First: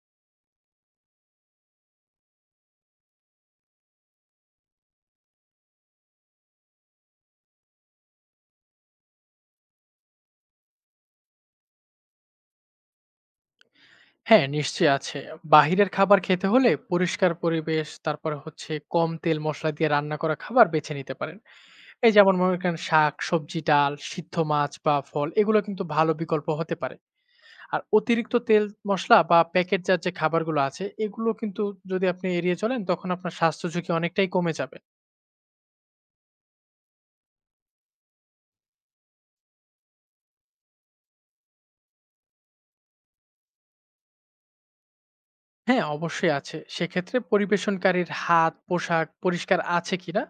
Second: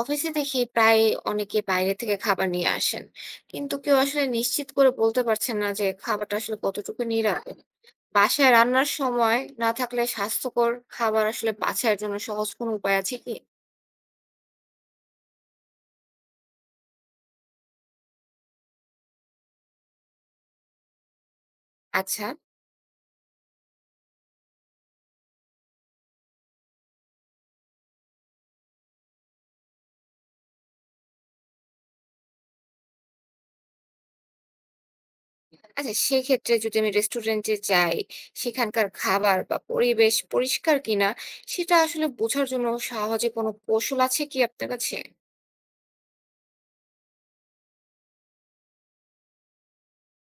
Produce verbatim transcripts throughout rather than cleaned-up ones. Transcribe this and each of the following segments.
অফিসে দেখি প্রায় অনেকে বাইরে থেকে খাবার নিয়ে আসেন, কিন্তু কেউ আসলে নিশ্চিত করে বলতে পারছেন না যে খাবারটা আসলে কতটুকু নিরাপদ। বাসায় রান্নার সময় না থাকলে স্বাস্থ্যকর খাবার আসলে বাছাইয়ের জন্য সহজ কোনো উপায় আছে কি? হ্যাঁ, নিশ্চয়ই আছে। বাহিরের খাবার খেতে হলে পরিষ্কার পরিবেশ, তারপরে হচ্ছে কম তেল মসলা দিয়ে রান্না করা খাবার বেছে নিতে পারেন। এই আচ্ছা। যেমন মনে করেন শাক, সবজি, ডাল, সিদ্ধ মাছ বা ফল এগুলো কিন্তু ভালো বিকল্প হতে পারে। আর অতিরিক্ত তেল মসলা বা প্যাকেটজাত যে খাবারগুলো আছে এগুলো কিন্তু যদি আপনি এড়িয়ে চলেন, তখন আপনার স্বাস্থ্য ঝুঁকি অনেকটাই কমে যাবে। আচ্ছা, সেক্ষেত্রে যদি আমি রেস্টুরেন্টে যাই, সেখানকার খাবার বা পরিবেশ পরিষ্কার কিনা সেটা আসলে বোঝার জন্য সহজে কোনো কৌশল আছে কি আপনার কাছে? হ্যাঁ, অবশ্যই আছে। সেক্ষেত্রে পরিবেশনকারীর হাত, পোশাক পরিষ্কার আছে কিনা,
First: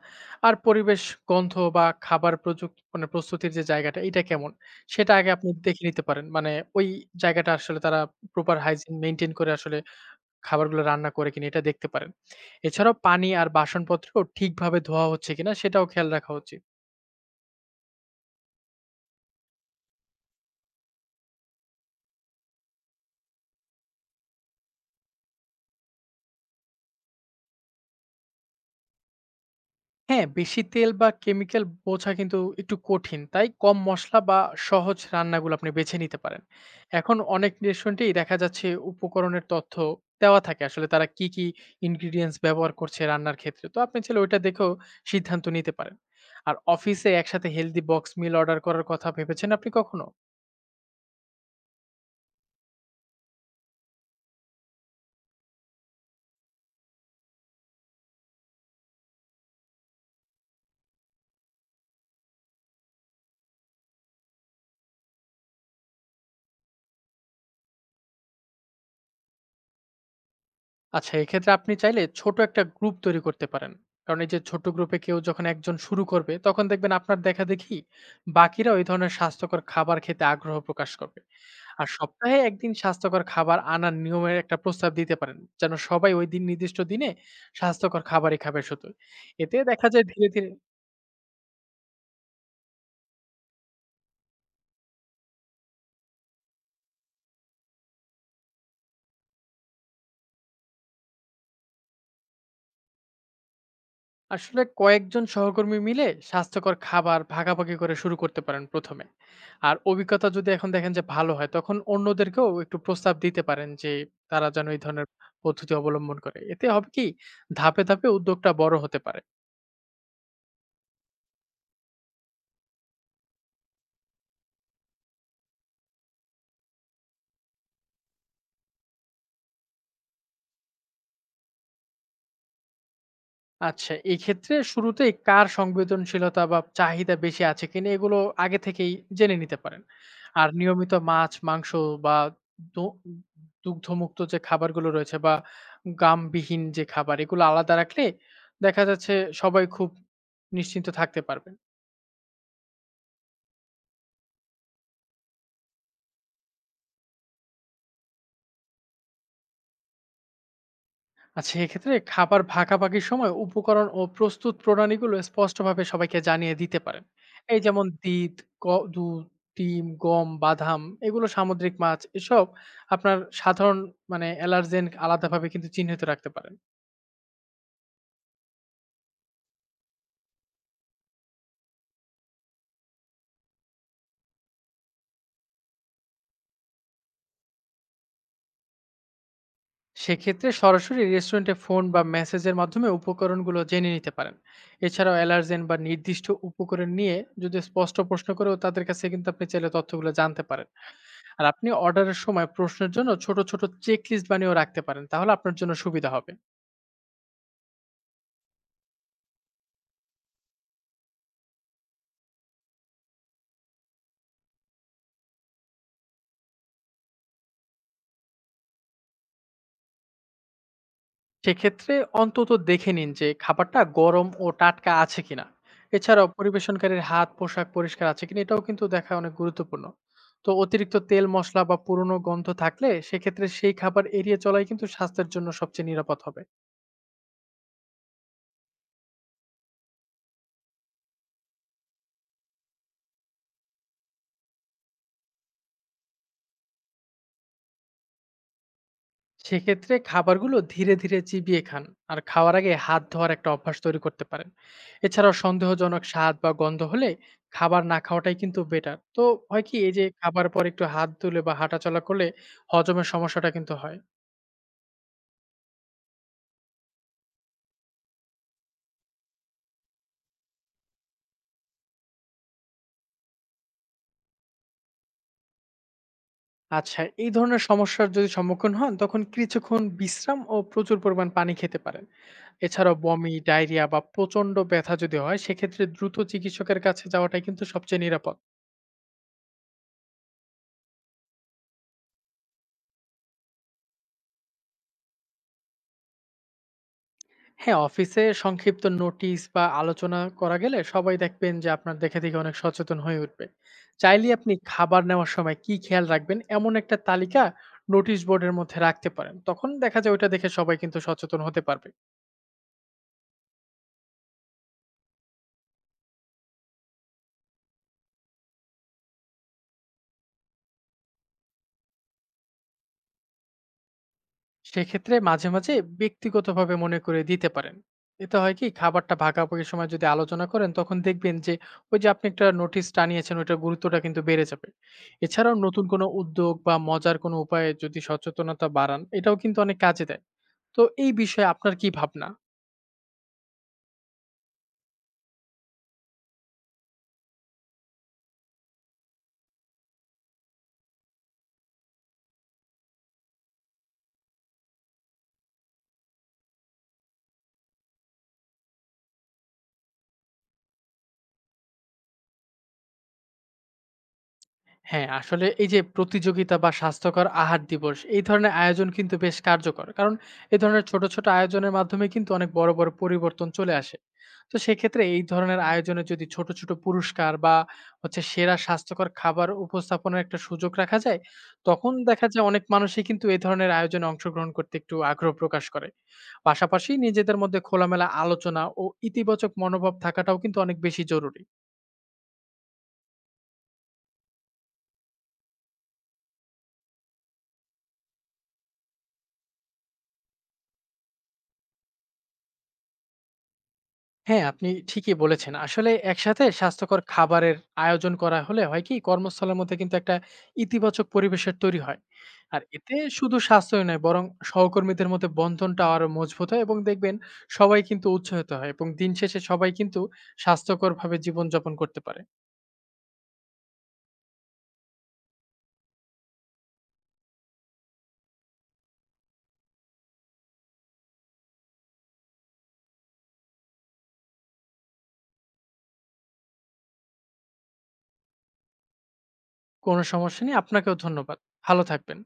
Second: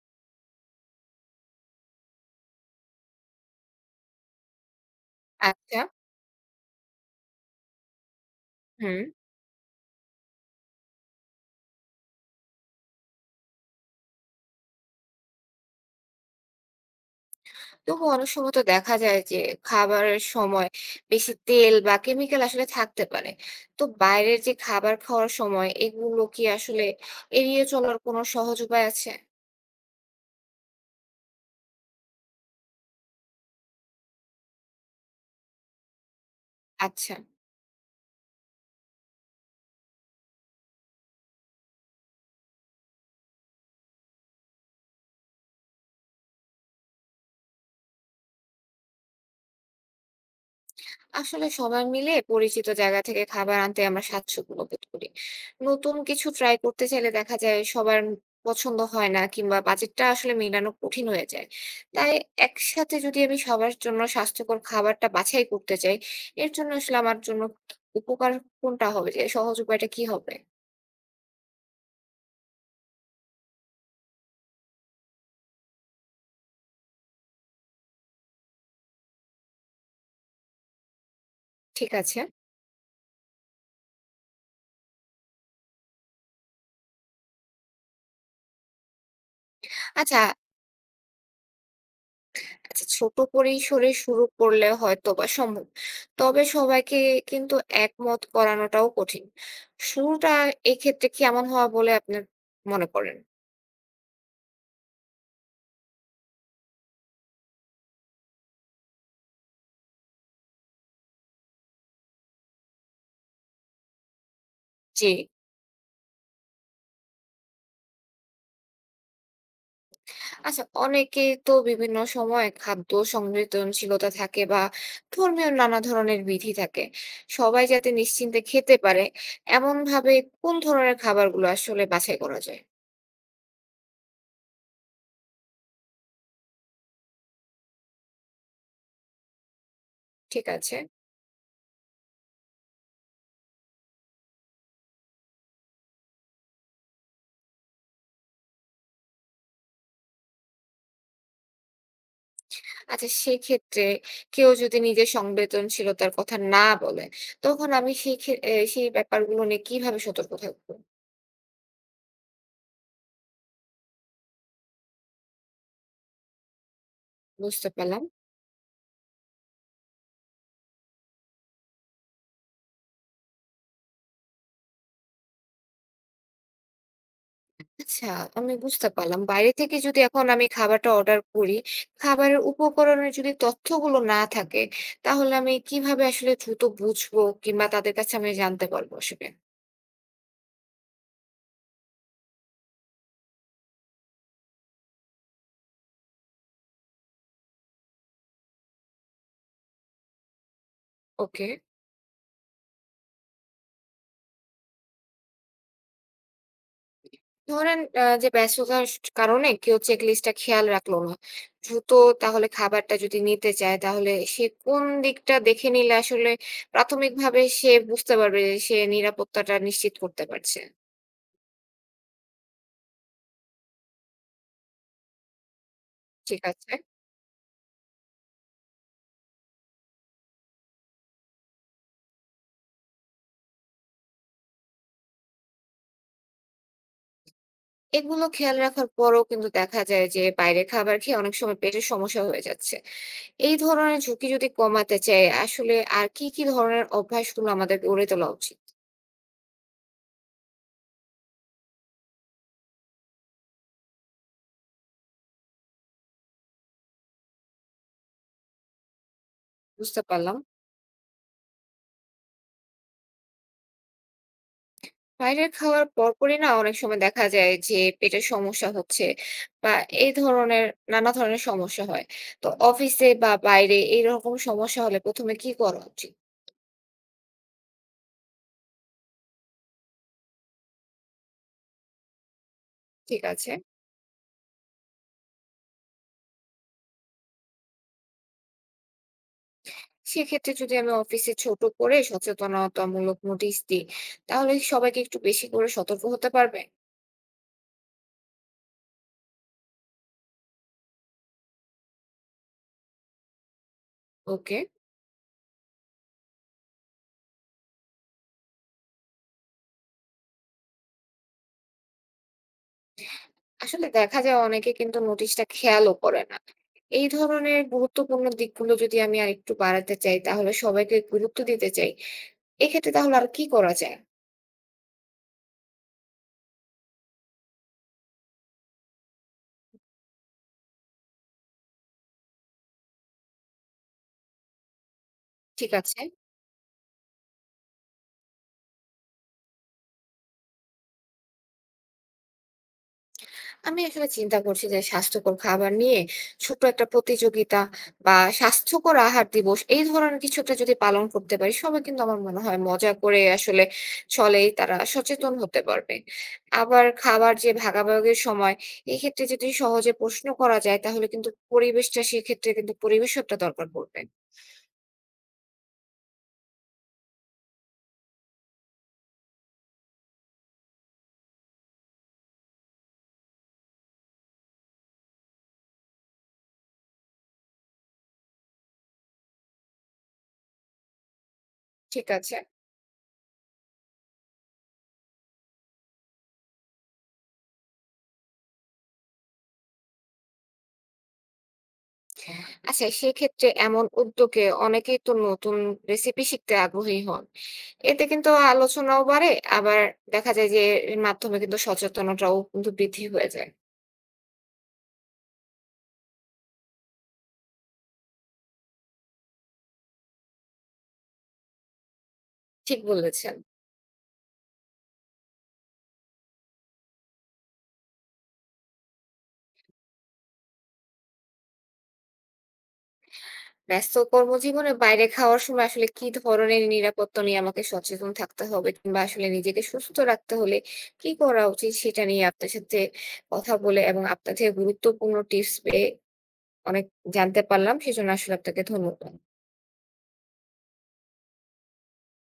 আর পরিবেশ, গন্ধ বা খাবার প্রযুক্ত মানে প্রস্তুতির যে জায়গাটা এটা কেমন, সেটা আগে আপনি আচ্ছা। দেখে নিতে পারেন। মানে ওই জায়গাটা আসলে তারা প্রপার হাইজিন হুম। মেইনটেইন করে আসলে খাবারগুলো রান্না করে কিনা, এটা দেখতে পারেন। এছাড়াও পানি আর বাসনপত্র ঠিকভাবে ধোয়া হচ্ছে কিনা, সেটাও খেয়াল রাখা উচিত। তবু অনেক সময় তো দেখা যায় যে খাবারের সময় বেশি তেল বা কেমিক্যাল আসলে থাকতে পারে, তো বাইরের যে খাবার খাওয়ার সময় এগুলো কি আসলে এড়িয়ে চলার কোনো সহজ উপায় আছে? হ্যাঁ, বেশি তেল বা কেমিক্যাল বোঝা কিন্তু একটু কঠিন। তাই কম মসলা বা সহজ রান্নাগুলো আপনি বেছে নিতে পারেন। আচ্ছা। এখন অনেক রেস্টুরেন্টেই দেখা যাচ্ছে উপকরণের তথ্য দেওয়া থাকে। আসলে তারা কি, কি ingredients ব্যবহার করছে রান্নার ক্ষেত্রে। তো আপনি চাইলে ওইটা দেখেও সিদ্ধান্ত নিতে পারেন। আর অফিসে একসাথে healthy box meal অর্ডার করার কথা ভেবেছেন আপনি কখনো? আসলে সবাই মিলে পরিচিত জায়গা থেকে খাবার আনতে আমরা স্বাচ্ছন্দ্য বোধ করি। নতুন কিছু ট্রাই করতে চাইলে দেখা যায় সবার পছন্দ হয় না, কিংবা বাজেটটা আসলে মেলানো কঠিন হয়ে যায়। তাই একসাথে যদি আমি সবার জন্য স্বাস্থ্যকর খাবারটা বাছাই করতে চাই, এর জন্য আসলে আমার জন্য উপকার কোনটা হবে, যে সহজ উপায়টা কি হবে? আচ্ছা, এক্ষেত্রে আপনি চাইলে ছোট একটা গ্রুপ তৈরি করতে পারেন। কারণ এই যে ছোট গ্রুপে কেউ যখন একজন শুরু করবে, তখন দেখবেন আপনার দেখাদেখি বাকিরাও এই ধরনের স্বাস্থ্যকর খাবার খেতে আগ্রহ প্রকাশ করবে। আর ঠিক আছে। সপ্তাহে একদিন স্বাস্থ্যকর খাবার আনার নিয়মের একটা প্রস্তাব দিতে পারেন। যেন সবাই ওই দিন নির্দিষ্ট দিনে স্বাস্থ্যকর খাবারই খাবে শুধু। এতে দেখা যায় আচ্ছা। ধীরে, ধীরে আচ্ছা, ছোট পরিসরে শুরু করলে হয়তোবা সম্ভব। তবে সবাইকে কিন্তু একমত করানোটাও কঠিন। শুরুটা এক্ষেত্রে কেমন হওয়া বলে আপনার মনে করেন? আসলে কয়েকজন সহকর্মী মিলে স্বাস্থ্যকর খাবার ভাগাভাগি করে শুরু করতে পারেন প্রথমে। আর অভিজ্ঞতা যদি এখন দেখেন যে ভালো হয়, তখন অন্যদেরকেও একটু প্রস্তাব দিতে পারেন যে তারা যেন এই ধরনের জি। পদ্ধতি অবলম্বন করে। এতে হবে কি, ধাপে ধাপে উদ্যোগটা বড় হতে পারে। আচ্ছা, অনেকেই তো বিভিন্ন সময়ে খাদ্য সংবেদনশীলতা থাকে বা ধর্মীয় নানা ধরনের বিধি থাকে। সবাই যাতে নিশ্চিন্তে খেতে পারে এমনভাবে কোন ধরনের খাবারগুলো আসলে বাছাই করা যায়? আচ্ছা, এক্ষেত্রে শুরুতেই কার সংবেদনশীলতা বা চাহিদা বেশি আছে কিনা, এগুলো আগে থেকেই জেনে নিতে পারেন। ঠিক আর আছে। নিয়মিত মাছ, মাংস বা দু দুগ্ধমুক্ত যে খাবারগুলো রয়েছে বা গামবিহীন যে খাবার, এগুলো আলাদা রাখলে দেখা যাচ্ছে সবাই খুব নিশ্চিন্ত থাকতে পারবে। আচ্ছা, সেক্ষেত্রে কেউ যদি নিজের সংবেদনশীলতার কথা না বলে, তখন আমি সেই ক্ষে এ সেই ব্যাপারগুলো নিয়ে কিভাবে সতর্ক থাকবো? আচ্ছা, এক্ষেত্রে খাবার ভাগাভাগির সময় উপকরণ ও প্রস্তুত প্রণালীগুলো স্পষ্টভাবে সবাইকে জানিয়ে দিতে পারেন। এই বুঝতে যেমন পারলাম। দিত গ- দুধ, ডিম, গম, বাদাম, এগুলো, সামুদ্রিক মাছ, এসব আপনার সাধারণ মানে অ্যালার্জেন আলাদাভাবে কিন্তু চিহ্নিত রাখতে পারেন। আচ্ছা। আমি বুঝতে পারলাম। বাইরে থেকে যদি এখন আমি খাবারটা অর্ডার করি, খাবারের উপকরণের যদি তথ্যগুলো না থাকে, তাহলে আমি কিভাবে আসলে দ্রুত বুঝবো কিংবা তাদের কাছে আমি জানতে পারবো আসলে? সেক্ষেত্রে সরাসরি রেস্টুরেন্টে ফোন বা মেসেজের মাধ্যমে উপকরণগুলো জেনে নিতে পারেন। এছাড়াও অ্যালার্জেন বা নির্দিষ্ট উপকরণ নিয়ে যদি স্পষ্ট প্রশ্ন করেও তাদের কাছে, কিন্তু আপনি চাইলে তথ্যগুলো জানতে পারেন। ওকে। আর আপনি অর্ডারের সময় প্রশ্নের জন্য ছোট ছোট চেকলিস্ট বানিয়েও রাখতে পারেন, তাহলে আপনার জন্য সুবিধা হবে। ধরেন আ যে ব্যস্ততার স কারণে কেউ চেক লিস্টটা খেয়াল রাখলো না। দ্রুত তাহলে খাবারটা যদি নিতে চায়, তাহলে সে কোন দিকটা দেখে নিলে আসলে প্রাথমিকভাবে সে বুঝতে পারবে যে সে নিরাপত্তাটা নিশ্চিত করতে পারছে। সেক্ষেত্রে অন্তত দেখে নিন যে খাবারটা গরম ও টাটকা আছে কিনা। এছাড়াও ঠিক আছে। পরিবেশনকারীর হাত, পোশাক পরিষ্কার আছে কিনা, এটাও কিন্তু দেখা অনেক গুরুত্বপূর্ণ। তো অতিরিক্ত তেল, মশলা বা পুরনো গন্ধ থাকলে সেক্ষেত্রে সেই খাবার এড়িয়ে চলাই কিন্তু স্বাস্থ্যের জন্য সবচেয়ে নিরাপদ হবে। এগুলো খেয়াল রাখার পরেও কিন্তু দেখা যায় যে বাইরের খাবার খেয়ে অনেক সময় পেটের সমস্যা হয়ে যাচ্ছে। এই ধরনের ঝুঁকি যদি কমাতে চাই আসলে, আর কি, কি ধরনের অভ্যাসগুলো আমাদের গড়ে তোলা উচিত? সেক্ষেত্রে খাবারগুলো ধীরে ধীরে চিবিয়ে খান। আর খাওয়ার আগে হাত ধোয়ার একটা অভ্যাস তৈরি করতে পারেন। এছাড়াও সন্দেহজনক স্বাদ বা গন্ধ হলে খাবার না খাওয়াটাই কিন্তু বেটার। তো হয় কি, এই বুঝতে যে পারলাম। খাবার পর একটু হাত ধুলে বা হাঁটাচলা করলে হজমের সমস্যাটা কিন্তু হয়। বাইরের খাওয়ার পরপরই না অনেক সময় দেখা যায় যে পেটের সমস্যা হচ্ছে বা এই ধরনের নানা ধরনের সমস্যা হয়। তো অফিসে বা বাইরে এইরকম সমস্যা হলে প্রথমে কি করা উচিত? আচ্ছা, এই ধরনের সমস্যার যদি সম্মুখীন হন, তখন কিছুক্ষণ বিশ্রাম ও প্রচুর পরিমাণ পানি খেতে পারেন। এছাড়াও ঠিক বমি, আছে। ডায়রিয়া বা প্রচন্ড ব্যথা যদি হয়, সেক্ষেত্রে দ্রুত চিকিৎসকের কাছে যাওয়াটাই কিন্তু সবচেয়ে নিরাপদ। সেক্ষেত্রে যদি আমি অফিসে ছোট করে সচেতনতামূলক নোটিশ দিই, তাহলে সবাইকে একটু বেশি করে সতর্ক হতে পারবে? হ্যাঁ, অফিসে সংক্ষিপ্ত নোটিশ বা আলোচনা করা গেলে সবাই দেখবেন যে আপনার দেখে দেখে অনেক সচেতন হয়ে উঠবে। চাইলে আপনি ওকে। খাবার নেওয়ার সময় কি খেয়াল রাখবেন, এমন একটা তালিকা নোটিশ বোর্ডের মধ্যে রাখতে পারেন। তখন দেখা যায় ওইটা দেখে সবাই কিন্তু সচেতন হতে পারবে। আসলে দেখা যায় অনেকে কিন্তু নোটিশটা খেয়ালও করে না। এই ধরনের গুরুত্বপূর্ণ দিকগুলো যদি আমি আরেকটু বাড়াতে চাই, তাহলে সবাইকে গুরুত্ব দিতে চাই। এক্ষেত্রে তাহলে আর কি করা যায়? সেক্ষেত্রে মাঝে মাঝে ব্যক্তিগতভাবে মনে করে দিতে পারেন। এতে হয় কি, খাবারটা ভাগাভাগির সময় যদি আলোচনা করেন, তখন দেখবেন যে ওই যে আপনি একটা নোটিশ টানিয়েছেন, ওটার গুরুত্বটা কিন্তু বেড়ে যাবে। এছাড়াও ঠিক নতুন আছে। কোনো উদ্যোগ বা মজার কোনো উপায়ে যদি সচেতনতা বাড়ান, এটাও কিন্তু অনেক কাজে দেয়। তো এই বিষয়ে আপনার কি ভাবনা? আমি আসলে চিন্তা করছি যে স্বাস্থ্যকর খাবার নিয়ে ছোট্ট একটা প্রতিযোগিতা বা স্বাস্থ্যকর আহার দিবস, এই ধরনের কিছু একটা যদি পালন করতে পারি, সবাই কিন্তু আমার মনে হয় মজা করে আসলে চলেই তারা সচেতন হতে পারবে। আবার খাবার যে ভাগাভাগির সময় এক্ষেত্রে যদি সহজে প্রশ্ন করা যায় তাহলে কিন্তু পরিবেশটা সেক্ষেত্রে কিন্তু পরিবেশকটা দরকার পড়বে। হ্যাঁ, আসলে এই যে প্রতিযোগিতা বা স্বাস্থ্যকর আহার দিবস, এই ধরনের আয়োজন কিন্তু বেশ কার্যকর। কারণ এ ধরনের ছোট, ছোট আয়োজনের মাধ্যমে কিন্তু অনেক বড়, বড় পরিবর্তন চলে আসে। তো সেক্ষেত্রে এই ধরনের আয়োজনে যদি ছোট, ছোট পুরস্কার বা হচ্ছে সেরা স্বাস্থ্যকর খাবার উপস্থাপনের একটা সুযোগ রাখা যায়, তখন ঠিক দেখা আছে। যায় অনেক মানুষই কিন্তু এই ধরনের আয়োজনে অংশগ্রহণ করতে একটু আগ্রহ প্রকাশ করে। পাশাপাশি নিজেদের মধ্যে খোলামেলা আলোচনা ও ইতিবাচক মনোভাব থাকাটাও কিন্তু অনেক বেশি জরুরি। আচ্ছা, সেক্ষেত্রে এমন উদ্যোগে অনেকেই তো নতুন রেসিপি শিখতে আগ্রহী হন। এতে কিন্তু আলোচনাও বাড়ে, আবার দেখা যায় যে এর মাধ্যমে কিন্তু সচেতনতাও কিন্তু বৃদ্ধি হয়ে যায়। হ্যাঁ, আপনি ঠিকই বলেছেন। আসলে একসাথে স্বাস্থ্যকর খাবারের আয়োজন করা হলে হয় কি, কর্মস্থলের মধ্যে কিন্তু একটা ইতিবাচক পরিবেশের তৈরি হয়। আর ঠিক এতে বলেছেন। শুধু স্বাস্থ্যই নয়, বরং সহকর্মীদের মধ্যে বন্ধনটা আরো মজবুত হয় এবং দেখবেন সবাই কিন্তু উৎসাহিত হয় এবং দিন শেষে সবাই কিন্তু স্বাস্থ্যকরভাবে জীবনযাপন করতে পারে। ব্যস্ত কর্মজীবনে বাইরে খাওয়ার সময় আসলে কি ধরনের নিরাপত্তা নিয়ে আমাকে সচেতন থাকতে হবে কিংবা আসলে নিজেকে সুস্থ রাখতে হলে কি করা উচিত, সেটা নিয়ে আপনার সাথে কথা বলে এবং আপনার থেকে গুরুত্বপূর্ণ টিপস পেয়ে অনেক জানতে পারলাম। সেজন্য আসলে আপনাকে ধন্যবাদ। কোনো সমস্যা নেই। আপনাকেও ধন্যবাদ। ভালো থাকবেন।